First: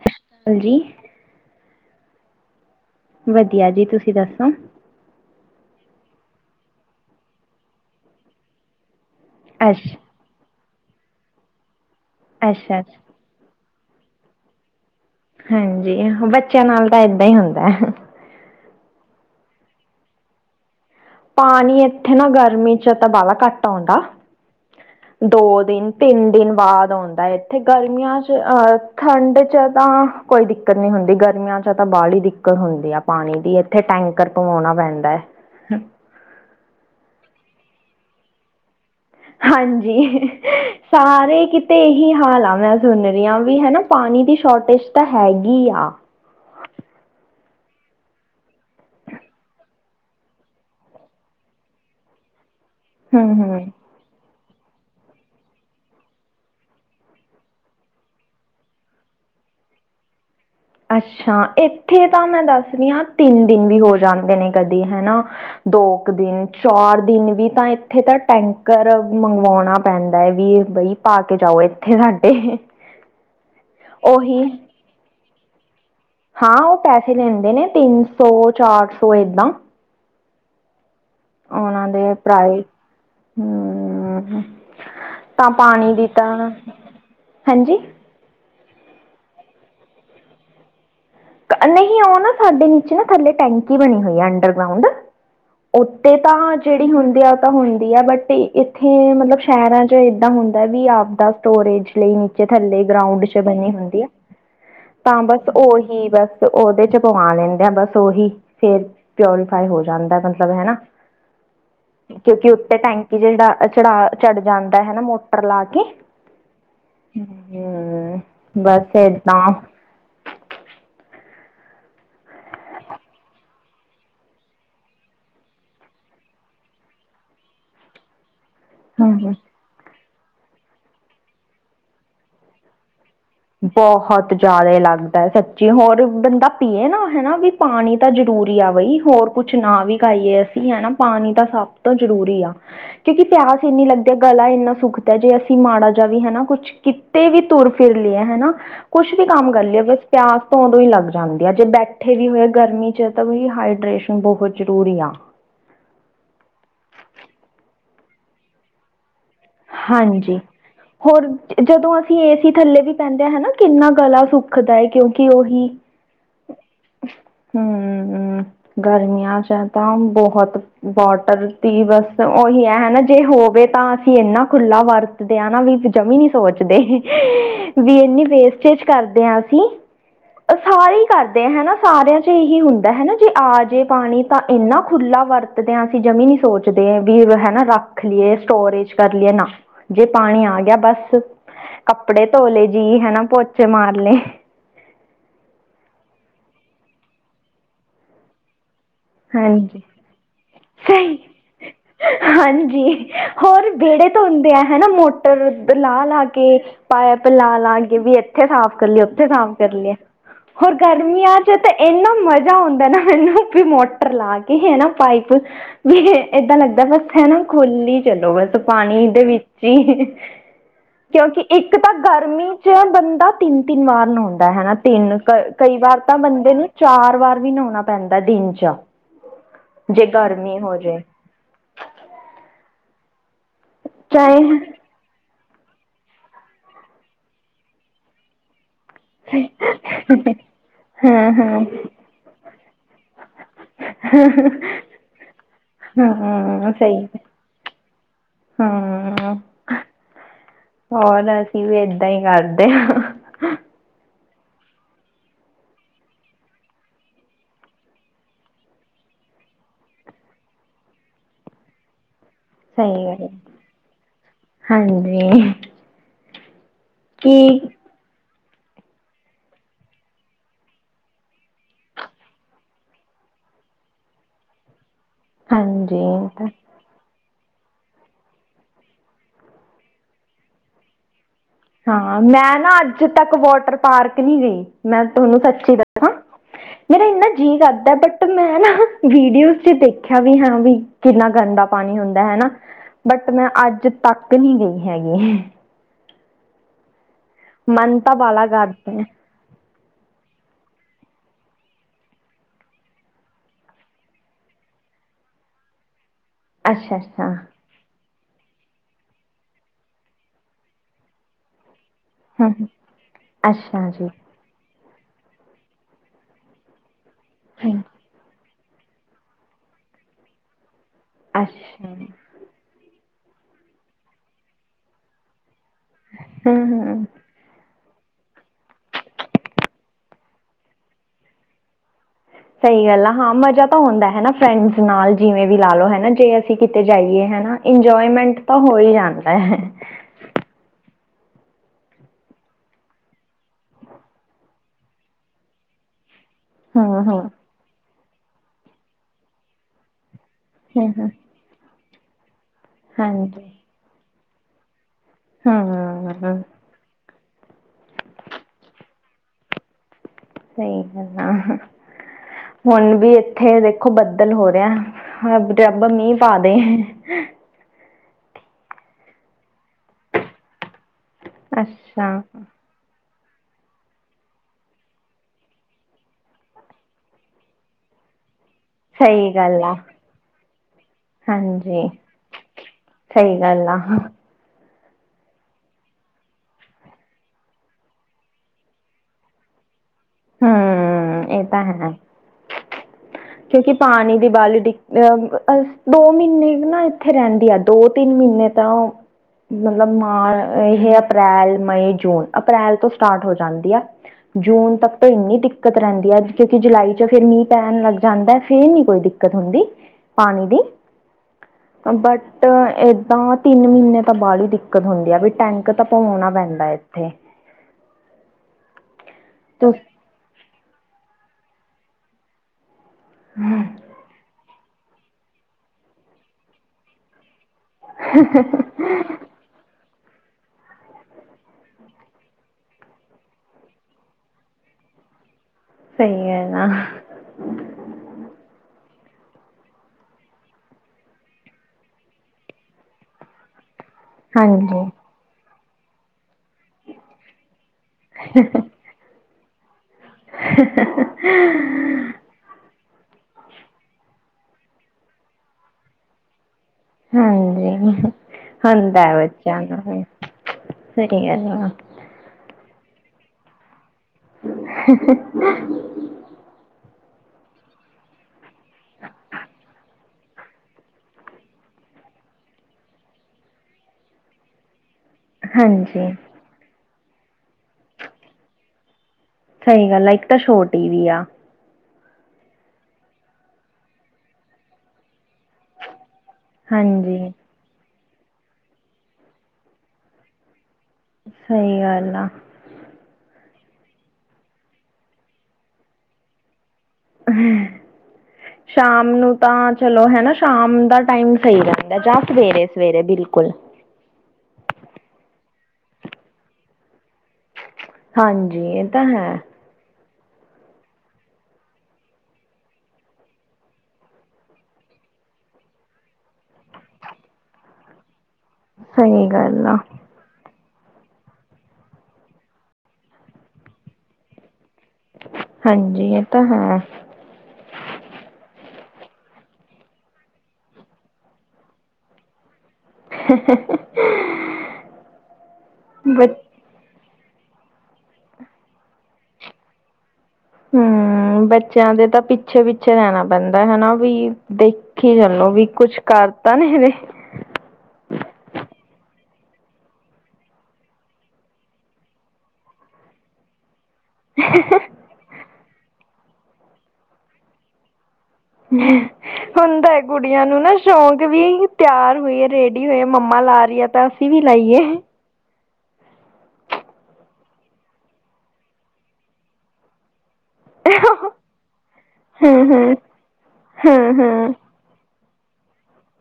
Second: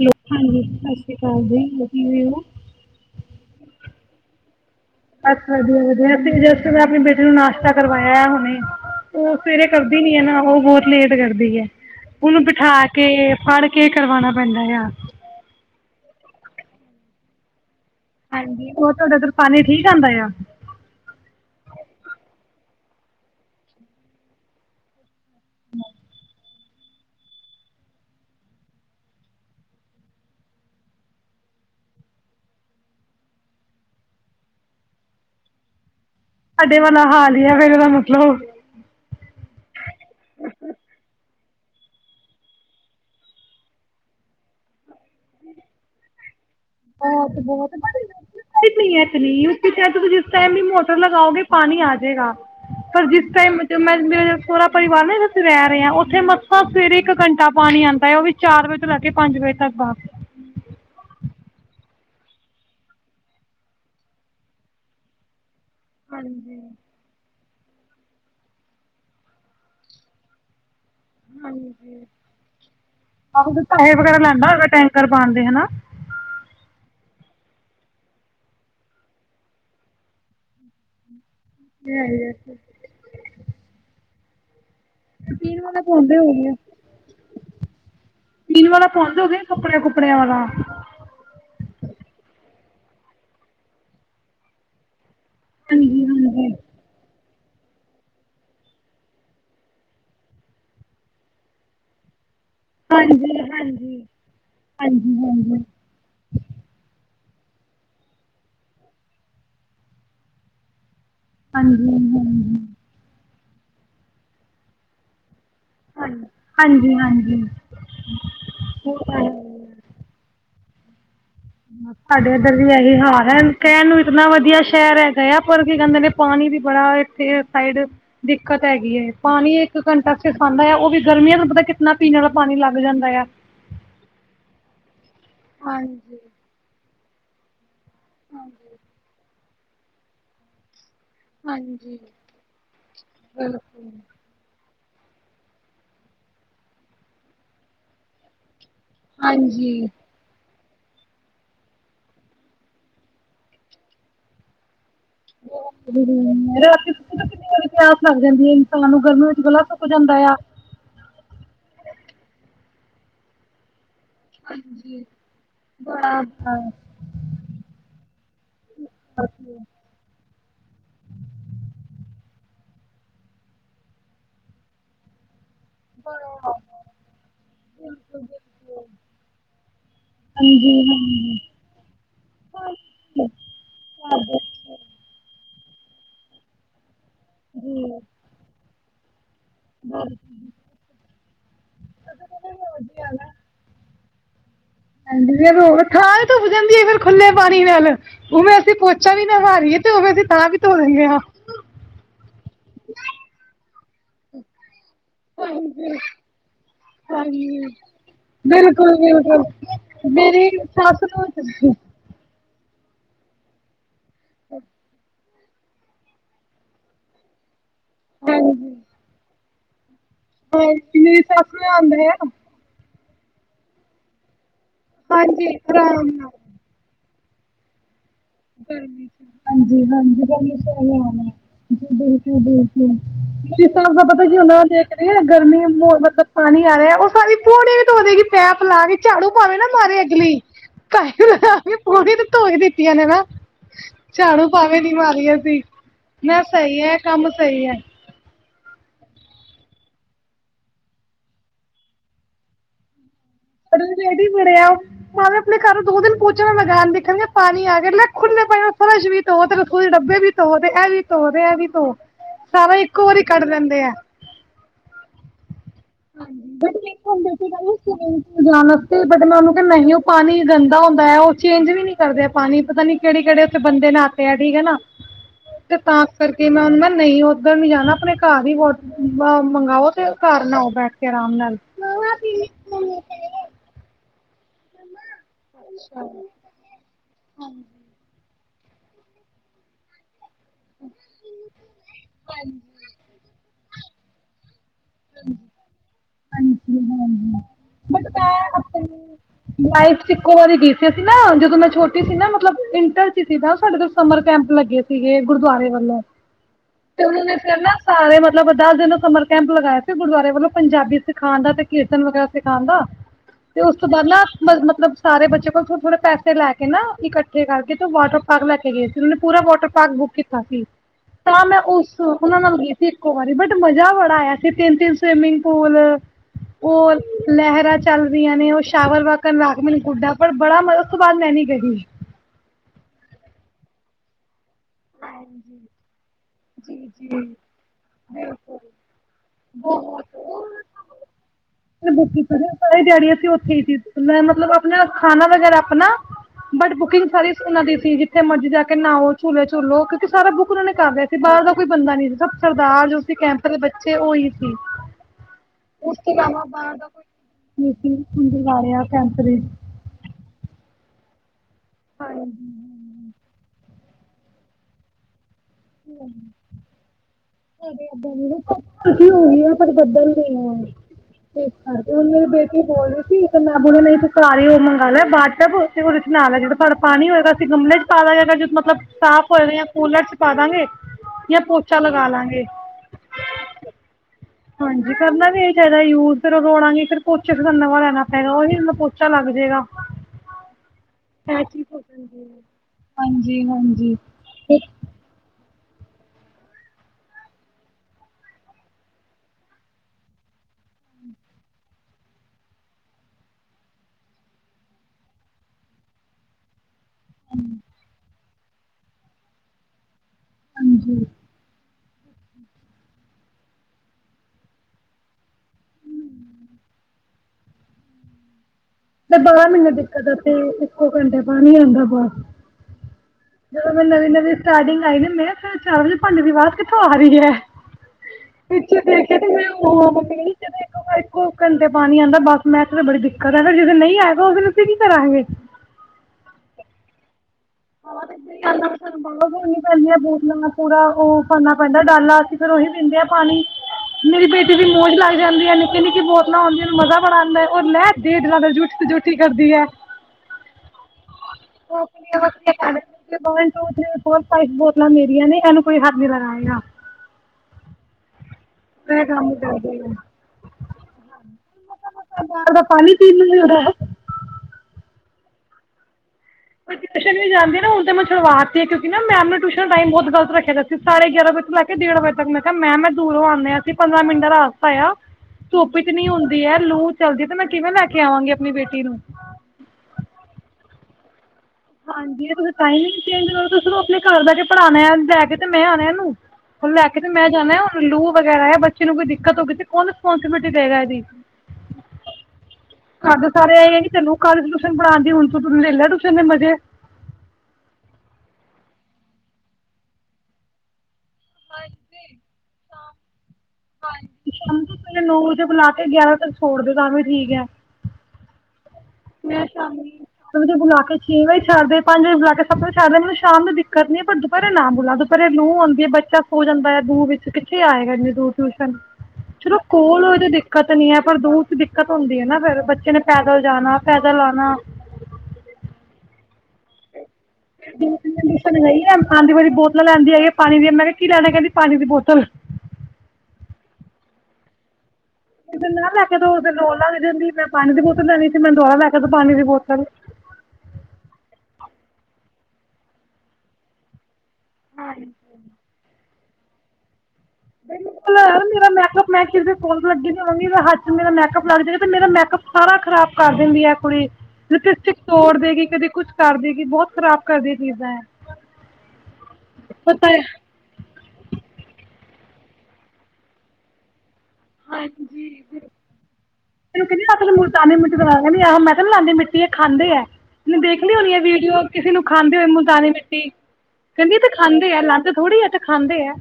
ਸਤਿ ਲੋ ਸ਼੍ਰੀ ਅਕਾਲ ਹਾਂਜੀ ਜੀ। ਸਤਿ ਸ਼੍ਰੀ ਅਕਾਲ ਜੀ, ਹੋਰ ਕਿਂਵੇਂ ਓਂ। ਵਧੀਆ ਜੀ ਤੁਸੀਂ ਦੱਸੋ? ਅੱਛਾ ਜੀ ਜੇਸੇ ਮੈਂ ਆਪਣੀ ਬੇਟੀ ਨੂੰ ਨਾਸ਼ਤਾ ਕਰਵਾਇਆ ਹੁਣੇਈ। ਉਹ ਸਵੇਰੇ ਅੱਛ ਕਰਦੀ ਨੀ ਹੈ ਨਾ ਉਹ ਬਹੁਤ ਲੇਟ ਕਰਦੀ ਐ ਉਹਨੂੰ ਬਿਠਾ ਅੱਛਾ ਅੱਛਾ ਕੇ ਪੜ੍ਹ ਕੇ ਕਰਵਾਣਾ ਪੈਂਦਾ ਯਾ। ਹਾਂਜੀ, ਬੱਚਿਆਂ ਨਾਲ ਤਾਂ ਐਦਾਂ ਈ ਹੁੰਦੈ। ਹਾਂਜੀ ਉਹ ਤੁਹਾਡਾ ਤੁਰ ਪਾਣੀ ਠੀਕ ਆਂਦਾ ਯਾ। ਪਾਨੀ ਏਥੇ ਨਾ ਗਰਮੀ ਚ ਤਾਂ ਬਾਲਾ ਘੱਟ ਆਉਂਦਾ। ਦੋ ਦਿਨ ਤਿੰਨ ਦਿਨ। ਵਿ ਬਾਦ ਆਉਂਦੈ ਏ ਇੱਥੇ ਗਰਮੀਆਂ ਚ ਅਹ ਠੰਡ ਚ ਤਾਂ, ਕੋਈ ਦਿੱਕਤ ਨਹੀਂ ਹੁੰਦੀ ਗਰਮੀਆਂ ਚ ਤਾਂ ਬਾਹਲੀ ਦਿੱਕਤ ਹੁੰਦੀ ਆ ਪਾਣੀ ਦੀ ਏਥੇ ਟੈਂਕਰ ਪਵਾਉਣਾ ਪੈਂਦੈ। ਹਮ [inaudible] ਸਾਡੇ ਵਾਲਾ ਹਾਲ ਹੀ ਆ ਫ ਉਹਦਾ ਮਤਲਬ ਹਾਂਜੀ, ਸਾਰੇ ਕਿਤੇ ਇਹੀ ਹਾਲ ਆ ਮੈਂ ਸੁਨ ਰਈਂ ਹਾਂ ਵੀ ਹਨਾ। ਪਾਨੀ ਦੀ ਸ਼ੋਰਟੇਜ ਤਾਂ ਹੈਗੀ ਆ। ਆਹ ਤੇ ਬਹੁਤ ਬੜੀ [unintelligible] ਕਿਤਨੀ ਇਤਨੀ ਜਿਸ ਟਾਈਮ ਵੀ ਮੋਟਰ ਲਗਾਓਗੇ ਪਾਨੀ ਆ ਜੇਗਾ। ਪਰ ਜਿਸ ਹਮ ਟਾਈਮ ਹਮ ਜ ਮੈਂ ਮੇਰਾ ਸੋਹਰਾ ਪਰਿਵਾਰ ਜਿੱਥੇ ਅਸੀਂ ਰਹਿ ਰਹੇ ਆ ਉੱਥੇ ਮਸਾ ਸਵੇਰੇ ਇੱਕ ਘੰਟਾ ਪਾਣੀ ਆਂਦੈ ਉਹ ਵੀ ਚਾਰ ਵਜੇ ਤੋਂ ਲੈ ਕੇ ਪੰਜ ਵਜੇ ਤੱਕ ਬਾਪ ਅੱਛਾ, ਇੱਥੇ ਤਾਂ ਮੈਂ ਦੱਸਰੀ ਆਂ ਤਿੰਨ ਦਿਨ ਵੀ ਹੋ ਜਾਂਦੇ ਨੇ ਕਦੀ ਹਨਾ। ਦੋ ਕੁ ਦਿਨ ਚਾਰ ਦਿਨ ਵੀ ਤਾਂ ਇੱਥੇ ਤਾਂ ਟੈਂਕਰ ਮੰਗਵਾਉਣਾ ਪੈਂਦੈ ਏ ਵੀ ਬਈ। ਪਾ ਕੇ ਜਾਓ ਇੱਥੇ ਸਾਡੇ ਉਹੀ ਕਰਵਾਂਦੇ ਹਨਾ। ਹਾਂ ਉਹ ਪੈਸੇ ਲੈਂਦੇ ਨੇ ਤਿੰਨ ਸੌ ਚਾਰ ਸੌ ਏਦਾਂ। ਉਹਨਾਂ ਦੇ ਭਰਾਏ, ਹੁੰ ਹੁੰ। ਤਾਂ ਪਾਣੀ ਦੀ ਤਾਂ ਹਾਂਜੀ। ਪੀਣ ਵਾਲਾ ਪਾਉਂਦੇ ਹੋ ਗ ਕੱਪੜਿਆਂ ਕੁੱਪੜਿਆਂ ਵਾਲਾ। ਨਹੀਂ ਉਹਓ ਨਾ ਸਾਡੇ ਨੀਚੇ ਨਾ ਥੱਲੇ ਟੈਂਕੀ ਬਣੀ ਹੋਈ ਆ ਅੰਡਰਗਰਾਂਊਂਂਡ। ਉੱਥੇ ਤਾਂ ਜੇ ਹੁੰਦੀ ਆ ਤਾ ਹੁੰਦੀ ਆ ਬਟ, ਇੱਥੇ ਮਤਲਬ ਸ਼ਹਿਰਾਂ ਚ ਏਦਾਂ ਹੁੰਦੈ ਵੀ ਆਪਦਾ ਸਟੋਰੇਜ ਲਈ ਨੀਚੇ ਥੱਲੇ ਗਰਾਉਂਡ ਚ ਬੰਨੀ ਹੁੰਦੀ ਆ, ਤਾਂ ਬਸ ਓਹੀ ਕੀ ਬਸ ਉਹਦੇ ਚ ਪਵਾ ਲੈਂਦੇ ਆ ਬਸ ਉਹੀ ਫੇਰ ਪਿਓਰੀਫਾਏ ਹੋ ਜਾਂਦੈ ਮਤਲਬ ਹੈਨਾ। ਹਾਂਜੀ ਕਿਉਂਕਿ ਹਾਂਜੀ ਉੱਥੇ ਟੈਂਕੀ ਜਿਹੜਾ ਚੜਾ ਚੜ੍ਹ ਜਾਂਦੈ ਹਨਾ ਮੋਟਰ ਲਾ ਕੇ ਹਾਂਜੀ ਹਾਂਜੀ ਬਸ ਦ [unintelligible] ਸਾਡੇ ਇੱਧਰ ਵੀ ਇਹੀ ਹਾਂ ਹੈ [unintelligible] ਕਹਿਣ ਨੂੰ ਇਤਨਾ ਵਧੀਆ ਸ਼ਹਿਰ ਹੈ ਗ ਪਰ ਕੀ ਕਹਿੰਦੇ ਨੇ ਪਾਣੀ ਵੀ ਬੜਾ ਇੱਥੇ ਸਾਈਡ ਦਿੱਕਤ ਹੈਗੀ ਏ ਹਮ ਹਮ ਪਾਣੀ ਇੱਕ ਘੰਟਾ ਸਖਾਉਂਦਾ ਆ ਉਹ ਵੀ ਗਰਮੀਆਂ ਤੋਂ ਪਤਾ ਕਿਤਨਾ ਪੀਨ ਵਾਲਾ ਪਾਣੀ ਲੱਗ ਜਾਂਦਾ ਯਾ। ਬਹੁਤ ਜਿਆਦੇ ਲੱਗਦੈ ਸੱਚੀ ਹੋਰ ਬੰਦਾ ਪੀਏ ਨਾ, ਹਨਾ ਵੀ ਪਾਣੀ ਤਾਂ ਜ਼ਰੂਰੀ ਆ ਬਈ ਹੋਰ ਕੁਛ ਨਾ ਵੀ ਖਾਈਏ ਅਸੀਂ ਹਨਾ। ਪਾਣੀ ਤਾਂ ਸਭ ਤੋਂ ਜਰੂਰੀ ਆ ਕਿਉਂਕਿ ਪਿਆਸ ਇੰਨੀ ਲੱਗਦੀ ਆ ਗਲਾ ਇੰਨਾ ਸੁਖਦਾ ਹੈ ਜੇ ਅਸੀਂ ਮਾੜਾ ਜਿ ਵੀ ਹਨਾ ਕੁਛ ਕਿਤੇ ਵੀ ਤੁਰ ਫਿਰ ਲਏ ਹਨਾ ਕੁਛ ਵੀ ਕੰਮ ਕਰ ਲਿਆ ਬਸ ਪਿਆਸ ਤੋਂ ਉਦੋਂ ਹੀ ਲੱਗ ਜਾਂਦੀ ਆ ਜੇ ਬੈਠੇ ਵੀ ਹੋਏ ਗਰਮੀ ਚ ਤਾਂ ਉ ਹਾਈਡਰੇੇਸ਼ਨ ਬਹੁਤ ਜ਼ਰੂਰੀ ਆ। ਰਾਤੀ ਕਿੰਨੀ ਵਜਾਰੀ ਕਹਾਸ ਲੱਗ ਜਾਂਦੀ ਹੈ [unintelligible] ਸਲਾਂ ਨੂੰ ਗਰਮੀ ਵਿੱਚ ਗਲਾ ਸੁੱਕ ਜਾਂਦਾ ਆ ਹਾਂਜੀ ਹੋਰ ਜਦੋਂ ਅਸੀਂ ਏ ਸੀ ਥੱਲੇ ਵੀ ਪੈਂਦੇ ਹਾਂ ਹਨਾ ਕਿੰਨਾ ਗਲਾ ਸੁੱਖਦਾ ਹੈ ਕਿਉਂਕਿ ਉਹੀ ਆ [unintelligible] ਤਾਂ ਬਹੁਤ ਬੋਟਰ ਦੀ ਬਸ ਉਹੀ ਹੈ ਹਨਾ ਜੇ ਹੋਵੇ ਤਾਂ ਅਸੀਂ ਇਨਾ ਖੁੱਲਾ ਵਰਤਦੇ ਆ ਨਾ ਵੀ ਜਮੀ ਨੀ ਸੋਚਦੇ ਵੀ ਇੰਨੀ ਵੇਸਟੇਜ ਕਰਦੇ ਹਾਂ ਅਸੀਂ ਹਾਂਜੀ ਸਾਰੇ ਹਾਂ ਹੀ [inaudible] ਕਰਦੇ ਹਨਾ ਸਾਰਿਆਂ ਚ ਇਹੀ ਹੁੰਦਾ ਹਨਾ ਜੇ ਆ ਜੇ ਪਾਣੀ ਤਾਂ ਇੰਨਾ ਖੁੱਲਾ ਵਰਤਦੇ ਹਾਂ ਅਸੀਂ ਜਮੀਂ ਨੀ ਸੋਚ ਵੀ ਹਨਾ ਰੱਖ ਲਈਏ ਸਟੋਰੇਜ ਕਰ ਲਈਏ ਨਾ ਜੇ ਪਾਣੀ ਆ ਗਿਆ ਬਸ ਕੱਪੜੇ ਧੋ ਲਏ ਜੀ ਹਨਾ ਪੋਚੇ ਮਾਰ ਲਏ। ਥ ਧੁੱਪ ਜਾਂਦੀ ਫਿਰ ਖੁੱਲੇ ਪਾਣੀ ਨਾਲ ਉਵੇਂ ਅਸੀਂ [unintelligible] ਰਹੀਏ ਹਾਂਜੀ ਤੇ ਉਹ ਫੇਰ ਅੇ ਤਾਂ ਵੀ ਧੋ ਰਹੀ ਸਹੀ ਆ। ਹਾਂਜੀ ਹੋਰ ਵਿਹੜੇ ਤੋਂ ਹੁੰਦੇ ਆ ਹਨਾ ਮੋਟ, ਲਾਹ ਲਾ ਕੇ ਪਾਾਈਪ ਆਪ ਲਾਹ ਲਾ ਗ ਵੀ ਇੱਥੇ ਸਾਫ਼ ਕਰ ਬਿਲਕੁਲ ਲੀਏ ਉੱਥੇ ਬਿਲਕੁਲ ਸਾਫ਼ ਕਰ ਲਿਆ ਮੇਰੀ ਹੋਰ ਸੱਸ ਨੂੰ ਗਰਮੀਆਂ ਚ ਤਾਂ ਹਾਂਜੀ ਇੰਨਾ ਮਰ ਹੁੰਦਾ ਨੂੰ ਮੋਟਰ ਲਾ ਕੇ ਹਨਾ ਪਾਈਪ, ਵੀ ਏਦਾਂ ਲੱਗਦਾ ਬਸ ਹੈ ਨਾ ਖੁੱਲ ਹੀ ਚਲੋ ਬਸ ਪਾਣੀ ਦੇ ਵਿੱਚ, ਜੀ ਮੇਰੀ ਕਿਉਂਕਿ ਸੱਸ ਨੂੰ ਇੱਕ ਤਾਂ ਆਉਂਦਾ ਹੈ ਗਰਮੀ ਜ ਬੰਦਾ ਤਿੰਨ ਤਿੰਨ ਵਾਰ ਨਹਾਉਂਦਾ ਹਨਾ ਤਿੰਨ ਕ ਹਾਂਜੀ ਕਈ ਵਾਰ ਆਰਾਮ ਤਾਂ ਨਾਲ ਬੰਦੇ ਨੇ ਚਾਰ ਵਾਰ ਵੀ ਨਹਾਉਣਾ ਪੈਂਦਾ ਦਿਨ ਚ ਹਾਂਜੀ ਜੇ ਹਾਂਜੀ ਗਰਮੀ ਹੋ ਜਾਏ ਲ ਆਣੇ [unintelligible] ਬਿਲਕੁਲ ਬਿਲਕੁਲ ਸਾਬ ਦਾ ਪਤਾ ਜੀ ਉਹ ਦੇ ਹਾਂ ਨਾ ਗਰਮੀ ਮਤਲਬ ਪਾਣੀ ਆ ਰਿਹਾ ਉਹ ਸਾਰੀ ਪੋੜੇ ਧੋਦੇਗੀ ਪੈਪ ਲਾ ਕੇ ਝਾੜੂ ਪਾਵੇ ਨਾ ਮਾਰੇ ਅਗਲੀ ਹਾਂ ਹਾਂ ਪੋੜੀ ਤੇ ਧੋਏ ਦਿੱਤੀਆਂ ਨੇ ਨ ਝਾੜੂ ਪਾਵੇ ਨੀ ਮਾਰੀਆਂ ਸੀ ਮੈਂ ਸਹੀ ਐ ਕੰਮ ਸਹੀ ਹੈ ਹਮ ਹੋਰ ਅਸੀਂ ਵੀ ਏਦਾਂ ਹੀ ਕਰਦੇ ਹਾਂ ਅ ਰੜ ਬੜਿਆ [unintelligible] ਭਾਵੇਂ ਆਪਣੇ ਘਰ ਦੋ ਦਿਨ ਪੋਚਨਾ ਲਗਾਨ ਦੇਖਣ ਪਾਣੀ ਆ ਕੇ ਲੈ ਖੁੇ ਪੈ ਫਰਸ਼ ਵੀੋ ਧੋਤੇ ਰਸੋਈ ਦੇ ਡੱਬੇ ਵੀ ਧੋ ਦੇ ਇਹ ਵੀ ਧੋ ਦੇ ਐ ਵੀ ਧੋ ਸਾਰਾ ਸਹੀ ਇੱਕੋ ਵਾਰੀ ਗੱਲ ਹੈ। ਕੱਢ ਲੈਂਦੇ ਆ ਹਾਂਜੀ ਹਾਂਜੀ [inaudible] ਕੀ [inaudible] ਜਾਣ ਵਾਤੇ ਬਟ ਮੈਂ ਉਹਨੂੰ ਕਿਹਾ ਨਹੀਂ ਉਹ ਪਾਣੀ ਗੰਦਾ ਹੁੰਦਾ ਹੈ ਉਹ ਚੇਂਜ ਵੀ ਨਹੀਂ, ਕਰਦੇ ਆ ਪਾਣੀ ਪਤਾ ਨੀ ਕਿਹੜੇ ਕਿਹੜੇ ਉੱਥੇ ਬੰਦੇ ਨਾਤੇ ਆ ਠੀਕ ਹੈ ਨਾ, [unintelligible] ਤੇ ਤਾਂ ਕਰਕੇ ਮੈਂਮ ਨਹੀਂ, ਉਧਰ ਮ ਜਾਣਾ ਆਪਣੇ ਘਰ ਹੀ ਵ ਮੰਗਵਾਓ, ਤੇ ਘਰ ਨਾਓ ਬੈਠ ਕੇ ਆਰਾਮ ਨਾਲ ਹਾਂ ਮੈਂ ਨਾ ਅੱਜ ਤੱਕ ਵੋਟਰ ਪਾਰਕ ਨਹੀਂ ਗਈ ਮੈਂ ਤੁਹਾਨੂੰ ਸੱਚੀ ਦੱਸਾਂ। ਮੇਰਾ ਇੰਨਾ ਜੀਅ ਕਰਦਾ ਬਟ ਮੈਂ ਨਾ ਵੀਡੀਓਜ਼ ਚ ਦੇਖ। ਦੇਖਿਆ ਵੀ ਹੈ ਵੀ ਕਿੰਨਾ ਗੰਦਾ ਪਾਣੀ ਹੁੰਦਾ ਹਨਾ ਬਟ ਮੈਂ ਅੱਜ ਤੱਕ ਨਹੀਂ ਗਈ ਹੈਗੀ। ਮਨ ਤਾਂ ਬਾਲਾ ਕਰਦੇ ਹੈ ਹੂੰ ਲਾਈਫ ਚ ਇਕੋ ਵਾਰੀ ਗੀ ਸੀ, ਨਾ ਜਦੋਂ ਮੈਂ ਛੋਟੀ ਸੀ, ਨਾ ਮਤਲਬ ਇੰਟਰ ਚ ਹੀ ਸੀ ਨਾ ਸਾਡੇ ਤੋਂ, ਸਮਰ ਕੈਂਪ ਲੱਗੇ ਸੀਗੇ ਗੁਰਦੁਆਰੇ ਵੱਲੋਂ, ਅੱਛਾ ਤੇ ਉਹਨਾਂ ਅੱਛਾ ਨੇ ਫੇਰ ਨਾ ਸਾਰੇ ਮਤਲਬ ਦਸ ਦਿਨ ਸਮਰ ਕੈਂਪ ਲਗਾਏ। ਗੁਰਦੁਆਰੇ ਵੱਲੋਂ ਪੰਜਾਬੀ ਸਿਖਾਣ ਦਾ ਤੇ ਕੀਰਤਨ ਵਗੈਰਾ ਹਮ ਸਿਖਾਣ ਦਾ, ਤੇ ਓਸ ਤੋਂ ਅੱਛਾ ਬਾਦ ਜੀ ਨਾ ਬ ਮਤਲਬ ਸਾਰੇ ਬੱਚੇ ਕੋਲ ਥੋ-ਥੋ ਪੈਸੇ ਲੈ ਕੇ ਨਾ ਇਕੱਠੇ, ਕਰਕੇ ਤੇ ਓ ਵਾਟਰ ਪਾਰਕ ਲੈ ਕੇ ਗਏ ਸੀ। ਓਨਾ ਪੂਰਾ ਵਾਟਰ ਪਾਰਕ ਬੁੱਕ ਕੀਤਾ ਸੀ, ਤਾਂ ਮੈਂ ਉਸ ਅੱਛਾ ਓਨਾਂ ਨਾਲ ਗੀ ਸੀ। ਬਟ ਮਜ਼ਾ ਵੜਾ ਆਇਆ ਸੀ ਤਿੰਨ- ਤਿੰਨ ਸਵਿਮਿੰਗ ਪੂਲ, ਹਮ ਹੋਰ ਹਮ ਲਹਿਰਾਂ ਚੱਲ ਰਹੀਆਂ ਨੇ ਓ ਸ਼ਾਵਰ ਵਕ ਰਾਗਮਨ ਗੁਡਾ ਪਰ ਬੜਾ ਮ ਉਸ ਤੋਂ ਬਾਦ ਮੈਂ ਨੀ ਗਈ। ਸਈ ਗੱਲ ਆ ਹਾਂ ਮਜ਼ਾ ਤਾਂ ਔਦਾ ਹਨਾ ਫਰੈਂ ਨਾਲ ਜਿਵੇਂ ਵੀ ਲਾ ਲੋ ਹਨਾ ਜੇ ਅਸੀਂ ਕਿਤੇ ਜਾਈਏ ਹਨਾ ਇੰਜੋਏਮੈਂਟ ਤਾਂ ਹੋ ਈ ਜਾਂਦੈ। [inaudible] ਬੁੱਕ ਕੀਤਾ ਸੀ ਸਾਰੇ ਡੈਡੀ ਅਸੀਂ ਉੱਥੇ ਈ ਸੀ ਮੈਂ ਮਤਲਬ ਆਪਣਾ ਖਾਣਾ ਵਗੈਰਾ ਆਪਣਾ ਬਟ ਬੁਕਿੰਗ ਹਮ ਸਾਰੀ ਓਨਾ ਦੀ ਸੀ ਜਿੱਥੇ ਮਰਜੀ ਜਾ ਕੇ ਨਾਓ, ਝੂਲੇ ਝੂਲੋ ਕਿਉਂਕਿ ਸਾਰਾ ਬੁ ਓਨਾਂ ਨੇ ਕਰ ਹਮ ਲਿਆ ਹਮ ਸੀ ਬਾਰ ਦਾ ਕੋਈ ਬੰਦਾ ਨੀ ਸੀ ਸਭ ਸਰਦਾਰ ਜੋ ਸੀ ਕੈਂਪ ਹਾਂਜੀ ਦੇ ਬੱਚੇ ਉਹੀ ਸੀ। ਓਸ ਤੋਂ ਹਮ ਇਲਾਵਾ ਬਾਅ [unintelligible] ਸਈ ਹਨਾ। ਹਾਂਜੀ। ਹੁਣ ਵੀ ਇੱਥੇ ਦੇਖੋ ਬੱਦਲ ਹੋ ਰੇਆ ਰੱਬ ਮੀਂਹ ਪਾ ਦੇ। [unintelligible] [unintelligible] ਓ ਅੱਛਾ ਬੋਲ ਰਏ ਸੀ ਮੈਂ ਬਕਾਰਾਰੀ ਓ ਮੰਗਨੈ ਬਾਪਟ ਓਦੇ ਚ ਨਾਲ ਲ ਹੈ ਜੇੜਾ ਸਡਾ ਪਾਨੀ ਹੋਏਗਾ ਅਸੀਂ ਗਮਲੇ ਚ ਪਾ ਦਾਂਗੇ ਅਗਰ ਜ ਮਤਲਬ ਸਾਫ਼ ਸਹੀ ਹੋਏਗਾ ਗੱਲ ਜਾਂ ਆ ਕੂਲਰ ਚ ਪਾ ਦਾਂਗੇ, ਜਾਂ ਪੋਚਾ ਲਗਾ ਲਵਾਂਗੇ। ਸਈ ਗੱਲ ਆ। ਹਾਂਜੀ ਕਰਨਾ ਵੀ ਨਹੀਂ ਹੀ ਚਾਹੀਦਾ ਯੂਜ ਫਿਰ ਰੋੜਾਂਗੇ ਫਿਰ ਪੋਚੇ ਫਾਨੇ ਵਾ ਲੈਣਾ ਪਏਗਾ ਓ ਹੀ ਮੂੰ ਪੋਚਾ ਲੱਗ ਜੇਗਾ। [inaudible] ਹੂੰ ਇਹ ਤਾਂ ਹੈ। [unintelligible] ਕਿਉਂਕਿ ਪਾਣੀ ਦੀਵਾਲੀ ਦੀ ਅ ਦੋ ਮਹੀਨੇ ਨਾ ਇੱਥੇ ਰੈਂਦੀ ਆ ਦੋ- ਤਿੰਨ ਮਹੀਨੇ ਤਾਂ ਓ ਮਤਲਬ ਮਾਰ ਇਹ ਅਪ੍ਰੈਲ ਮਈ ਜੂਨ ਅਪ੍ਰੈਲ ਤੋਂ ਸਟਾਰਟ ਹੋ ਜਾਂਦੀ ਆ ਜੂਨ ਤੱਕ ਤੋਂ ਏਨੀ ਦਿੱਕਤ ਰੈਂਦੀ ਆ ਕਿਉਂਕਿ ਜੁਲਾਈ ਕਿਉਕੀ ਮੀਂ ਪੈਣ ਲੱਗ ਜਾਂਦੈ ਫੇਰ ਨੀ ਕੋਈ ਦਿੱਕਤ ਹੁੰਦੀ ਪਾਣੀ ਦੀ। ਬਟ ਏਦਾਂ ਤਿੰਨ ਮੀਨੇ ਤਾਂ ਬਾਲੀ ਦਿੱਕਤ ਹੁੰਦੀ ਆ ਵੀ ਟੈਂਟ ਤਾਂ ਭੁੰਮਉਣਾ ਪੈਂਦਾ ਇੱਥੇ ਤੇ ਬਾਰ ਮੇਨੂੰ ਤੁਸ- ਦਿੱਕਤ ਆ ਕਿ ਇੱਕੋ ਘੰਟੇ ਪਾਨੀ ਆਦਾ ਬਰ ਨਵੀ-ਨਵੀ ਸਟਾਰਟਿੰਗ ਆਈ ਨੇ, ਮੈਂ ਫਿਰ ਚਾਰ ਵਜੇ ਭਾਡੇ ਦੀ ਆਵਾਜ਼ ਕਿੱਥੋਂ ਆ ਰਹੀ ਆ। ਪਿੱਛੇ ਦੇ [unintelligible] ਇੱਕੋ ਘੰਟੇ ਪਾਣੀ ਆਦਾ, ਬਸ ਮੈਂ ਤਾਂ ਬੜੀ ਦਿੱਕਤ ਐ। ਜਿਸ ਦਿਨ ਨੲ ਈ ਆਏਗਾ ਉਸ ਦਿਨ ਅਸੀਂ ਕੀ ਕਰਾਂਗੇ? ਸਈ ਐ ਨਾ [unintelligible] ਬਾ ਭਰਨੀ ਪੈਂਦੀਆਂ ਬੋਤਲਾਂ ਪੂਰਾ ਓ ਭਰਨਾ ਪੈਂਦਾ ਡਾਲਾ ਅਸੀਂ ਫੇਰ ਉਹੀ ਦਿੰਦੇ ਆਂ ਪਾਣੀ। ਮੇਰੀ ਬੇਟੀ ਦੀ ਹਾਂਜੀ। ਮੌਜ ਲੱਗ ਜਾਂਦੀ ਐ ਨਿੱਕੀ ਨਿੱਕੀ ਬੋਤਲਾਂ ਹੁੰਦੀਆਂ ਮਜ਼ਾ ਬੜਾ ਆਦਾ ਐ ਓ ਨੈ ਜ਼ਿਆਦਾ ਜੂਠੀ ਤੇ ਜੂਠੀ ਕਰਦੀ ਐ। [inaudible] ਓਕੇ ਓ [unintelligible] ਬੋਤਲਾਂ ਮੇਰੀਆਂ ਨੇ ਐਨੂੰ ਕੋਈ ਹੱਥ ਨੀ ਲਗਾਏਗਾ। ਹਾਂਜੀ, ਮੈਂ ਹੁੰਦੈ ਕੰਮ ਬੱਚਿਆਂ ਨੂੰ ਕਰਦੀ ਹਾਂ ਸਈ ਗੱੱਲ ਆ। [unintelligible] [inaudible] ਟਿਊਸ਼ਨ ਵੀ ਜਾਂਦੀ ਐ ਨਾ ਓ ਤਾਂ ਮੈਂ ਛਡਵਾਤੀ ਕਿਉਂਕਿ ਨਾ ਮੈਮ ਨੂੰ ਟਿਊਸ਼ਨ ਟਾਈਮ ਬਹੁਤ ਗਲਤ ਰੱਖਿਆ ਸੀ ਸਾ ਰੇ ਗਿਆਰਾਂ ਵਜੇ ਤੋਂ ਲੈ ਕੇ ਡੇਢ ਵਜੇ ਤੱਕ ਮੈਂ ਕੇਆ ਮੈਂਮ ਮੈ ਦੂਰੋਂ ਆਦੇ ਅਸੀ ਪੰਦਰਾਂ ਮਿੰਟ ਦਾ ਰਸਤਾ ਆ। ਧੁਪ ਇਤਨੀ ਹਾਂਜੀ ਹੁੰਦੀ ਐਲੂ ਚਲਦੀ ਤੇ ਮੈਂ ਕਿਵੇਂ ਲੈ ਕੇ ਆਵਾਂਗੀ ਆਪਣੀ ਬੇਟੀ ਨੂੰ। ਸਹੀ ਗੱਲ ਆ ਇੱਕ ਤਾਂ ਛੋਟੀ ਵੀ ਆ। ਹਾਂਜੀ ਤੁਸੀਂ ਟਾਇਮਿੰਗ ਚੇਂਜ ਕਰੋ, ਤੁਸੀ ਤੇ ਆਪਣੇ ਘਰ ਬਹਿਕੇ ਪੜ੍ਹਾਣੈ, ਲੈਕੇ ਤੇ ਮੈਂ ਆਣਾ ਇਹਨੂੰ। ਲੈਕੇ ਤੇ ਮੈਂ ਹਾਂਜੀ ਜਾਣਾ ਏ, ਲੂ ਵਗੈਰਾ ਹੈ ਬੱਚੇ ਨੂੰ ਕੋਈ ਦਿੱਕਤ ਹੋ ਗਈ ਤੇ ਕੌਣ ਰਿਸਪੋਂਸੀਬਿਲਿਟੀ ਦਇਗਾ ਇਹਦੀ। ਸਹੀ ਗੱਲ ਆ। ਘਰਦੇ ਸਾਰੇ ਏਈ ਸੀ ਤੈਨੂੰ ਘਾਰ'ਚ ਟਿਊਸ਼ਨ ਪੜਾਂਦੀ ਹੁਣ ਤੁ ਲੇਲੇ ਟਿਊਸ਼ਨ ਦੇ ਮਜ਼ੇ। ਹ ਸ਼ਾਮ ਨੂੰ ਤਾਂ ਚਲੋ ਹੈਨਾ ਸ਼ਾਮ ਦਾ ਟਾਈਮ ਸਹੀ ਰਹਿੰਦਾ। ਜਾਂ ਸਵੇਰੇ-ਸਵੇਰੇ ਬਿਲਕੁਲ। ਹਾਂਜੀ, ਸ਼ਾਮ ਤ ਸਵੇਰੇ ਨੌ ਵਜੇ ਬੁਲਾਕੇ, ਗਿਆਰਾਂ ਤੱਕ ਛੋੜਦੇ ਤਾਂ ਵੀ ਠੀਕ ਹੈ। ਹਾਂਜੀ, ਇਹ ਤਾਂ ਹੈ। ਜੇ ਬੁਲਾਕੇ ਛੇ ਵਜੇ ਛੱਡਦੇ, ਪੰਜ ਵਜੇ ਬੁਲਾਕੇ ਸੱਤ ਵਜੇ ਛੱਡਦੇ, ਮੈਂਨੁ ਸ਼ਾਮ ਨੂੰ ਦਿੱਕਤ ਨੀ ਪਰ ਪਰ ਨਾ ਬੁਲਾ ਦੂ ਪਰ ਇਹ ਲੂਹ ਹੋਂਦੀ ਏ, ਬੱਚਾ ਸੋ ਜਾਂਦਾ ਏ ਦੁਹ ਵਿੱਚ ਕਿੱਥੇ ਆਇਗਾ ਇੰਨੀ ਦੂਰ। ਟਿਉਸ਼ਨ। ਸਹੀ ਚਲੋ, ਗੱਲ ਆ ਕੋਲ ਹੋਏ ਤੇ ਦੇਖ ਦਿੱਕਤ ਨੀ ਹੈ, ਪਰ ਦੂਰ'ਚ ਦਿੱਕਤ ਹੁੰਦੀ ਹੈ ਨਾ ਫਿਰ, ਬੱਚੇ ਨੇ ਪੈਦਲ ਜਾਣਾ, ਪੈਦਲ ਆਣਾ। ਹਾਂਜੀ, ਇਹ ਤਾ ਹੈ। ਕੰਡੀਸ਼ਨ ਨਹੀਂ ਨਾ ਆਂਦੀ, ਮੇਰੀ ਬੋਤਲ ਲੈਂਂਦੀ ਹੈਗੀ ਹੈ ਪਾਣੀ ਦੀਆਂ, ਮੈਂ ਕਿਹਾ ਕੀ ਲੈਣਾ ਕਹਿੰਦੀ ਪਾਣੀ ਦੀ ਬੋਤਲ। ਹੇਂਹੇਂਹੇਂ ਟਿਫੀਨ ਨਾ ਲੈਕੇ ਦੋ ਬੱਚ ਓਸ ਦਿਨ ਰੋਨ ਲੱਗ ਜਾਂਦੀ ਏ, ਮੈਂ ਪਾਣੀ ਦੀ ਬੋਤਲ ਲੈਣੀ, ਮੈਂਨੁ ਆ ਲੈਕੇ ਦੋ ਪਾਣੀ ਦੀ ਬੋਤਲ। ਹੂੰ, ਬੱਚਿਆਂ ਦੇ ਤਾਂ ਪਿੱਛੇ-ਪਿੱਛੇ ਰਹਿਣਾ ਪੈਂਦਾ, ਹਨਾ ਵੀ। ਦੇਖੀ ਚੱਲੋ ਵੀ, ਕੁਛ ਕਰ ਤਾ ਨਹੀਂ ਰਹੇ। ਯਾਰ ਮੇਰਾ ਮੈਕਅਪ ਮੈਂ ਕਿਸਦੇ ਕੋਲ ਲੱਗੀ ਹੋਵਾਂਗੀ, ਹੱਥ'ਚ ਮੇਰਾ ਮੈਕਅਪ ਲੱਗ ਜੇਗਾ ਤੇ, ਮੇਰਾ ਮੈਕਅਪ ਸਾਰਾ ਖ਼ਰਾਬ ਕਰ ਦਿੰਦੀ ਐ। ਕੁੜੀ, ਲਿਪੀਸਟੀਕ ਤੋੜ ਦੇਗੀ, ਕਦੇ ਕੁਛ ਕਰਦੇਗੀ, ਬਹੁਤ ਖ਼ਰਾਬ ਕਰਦੀਆ ਚੀਜ਼ਾਂ ਐ। ਹੂੰ, ਹੁੰਦਾ ਏ ਹੈ ਕੁੜੀਆਂ ਨੂੰ, ਨਾ। ਸ਼ੌਂਕ ਵੀ, ਅਹੀ ਤਿਆਰ ਹੋਈਏ, ਰੇਡੀ ਹੋਏ, ਮੰਮਾ ਲਾ ਰਹੀਏ ਤਾਂ ਅਸੀਂ ਵੀ ਲਾਈ ਹਾਂਜੀ, ਫਿਰ ਮੈਂਨੂ ਕਹਿੰਦੀ ਰਾਤ ਨੂੰ ਮੁਲਤਾਨੀ ਮਿੱਟੀ ਬਣਾਲੇ, ਆ ਮੈਂ ਤਾ ਨੀ ਲਾਂਦੀ ਮਿੱਟੀ, ਐ ਖਾਂਦੇ ਆ। ਓਹਨੇ ਦੇਖਲੀ ਹੋਣੀ ਏ ਹਮ ਵੀਡੀਓ, ਕਿਸੇ ਨੂੰ ਖਾਂਦੇ ਹੋਏ ਮੁਲਤਾਨੀ ਹਮ ਮਿੱਟੀ। ਕਹਿੰਦੀ ਏ ਹਮ ਤੇ ਹਮ ਖਾਂਦੇ ਆ, ਲਾਂਦੇ ਥੋੜੀ ਆ ਐਤੇ ਖਾਂਦੇ ਆ।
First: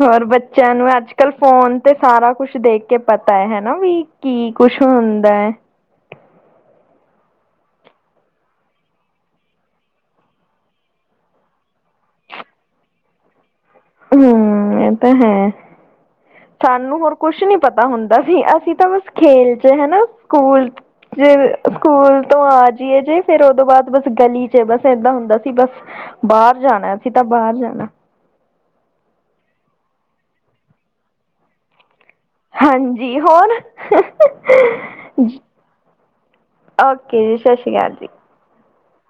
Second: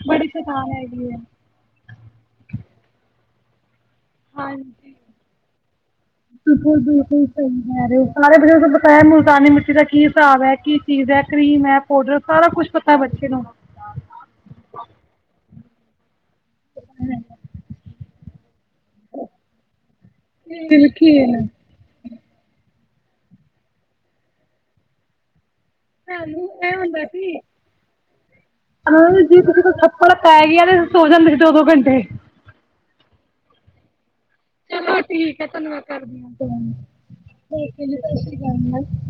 ਹੋਰ ਬੱਚਿਆਂ ਨੂੰ ਅੱਜ-ਕੱਲ ਫੋਨ ਤੇ ਸਾਰਾ ਕੁਛ ਦੇਖਕੇ ਪਤਾ ਹੈ, ਹੈਨਾ ਵੀ, ਕੀ ਕੁਛ ਹੁੰਦਾ ਐ। ਹ [inaudible] ਬਿਲਕੁਲ-ਬਿਲਕੁਲ ਸਹੀ ਕਹਿ ਰਹੇ ਹੋ, ਸਾਰੇ ਬਚਿ ਪਤਾ ਮੁਲਤਾਨੀ ਮਿੱਟੀ ਦਾ ਕੀ ਹਿਸਾਬ ਹੈ, ਕਿ ਚੀਜ਼ ਹੈ ਕ੍ਰੀਮ ਹੈ, ਪਾਊਡਰ ਸਾਰਾ ਕੁੱਛ ਪਤਾ ਬੱਚੇ ਨੂੰ। ਹੂੰ, ਇਹ ਤਾਂ ਹੈ, ਸਾਨੂੰ ਹੋਰ ਕੁਛ ਨੀ ਪਤਾ ਹੁੰਦਾ ਵੀ, ਅਸੀਂ ਤਾਂ ਬਸ ਖੇਲ'ਚ ਹਨਾ ਸਕੂਲ 'ਚ ਬਿਲਕੁਲ ਸਕੂਲ ਤੋਂ ਆਜੀਏ ਤੇ, ਫਿਰ ਓਹਦੋਂ ਬਾਅਦ ਬਸ ਗਲੀ'ਚ ਬਸ ਏਦਾਂ ਹੁੰਦਾ ਸੀ ਬਸ। ਬਾਹਰ ਜਾਣਾ, ਅਸੀਂ ਤਾ ਬਾਹਰ ਜਾਣਾ। ਹਾਂ, ਜੇ ਕਿਸੀ ਕੋਲੋ ਥੱਪੜ ਪੈਗਿਆ, ਤੇ ਸੋ ਜਾਂਦੇ ਸੀ ਦੋ-ਦੋ ਘੰਟੇ। ਹਾਂਜੀ, ਹੋਰ। ਚਲੋ ਠੀਕ ਏ, ਧੰਨਵਾਦ ਕਰਦੀ ਹਾਂ, ਤੁੂੰ ਓਕੇ ਜੀ ਸਤਿ ਸ਼੍ਰੀ ਠੀਕ ਏ ਅਕਾਲ ਜੀ, ਸਤਿ ਸ਼੍ਰੀ ਅਕਾਲ, ਮੈਮ।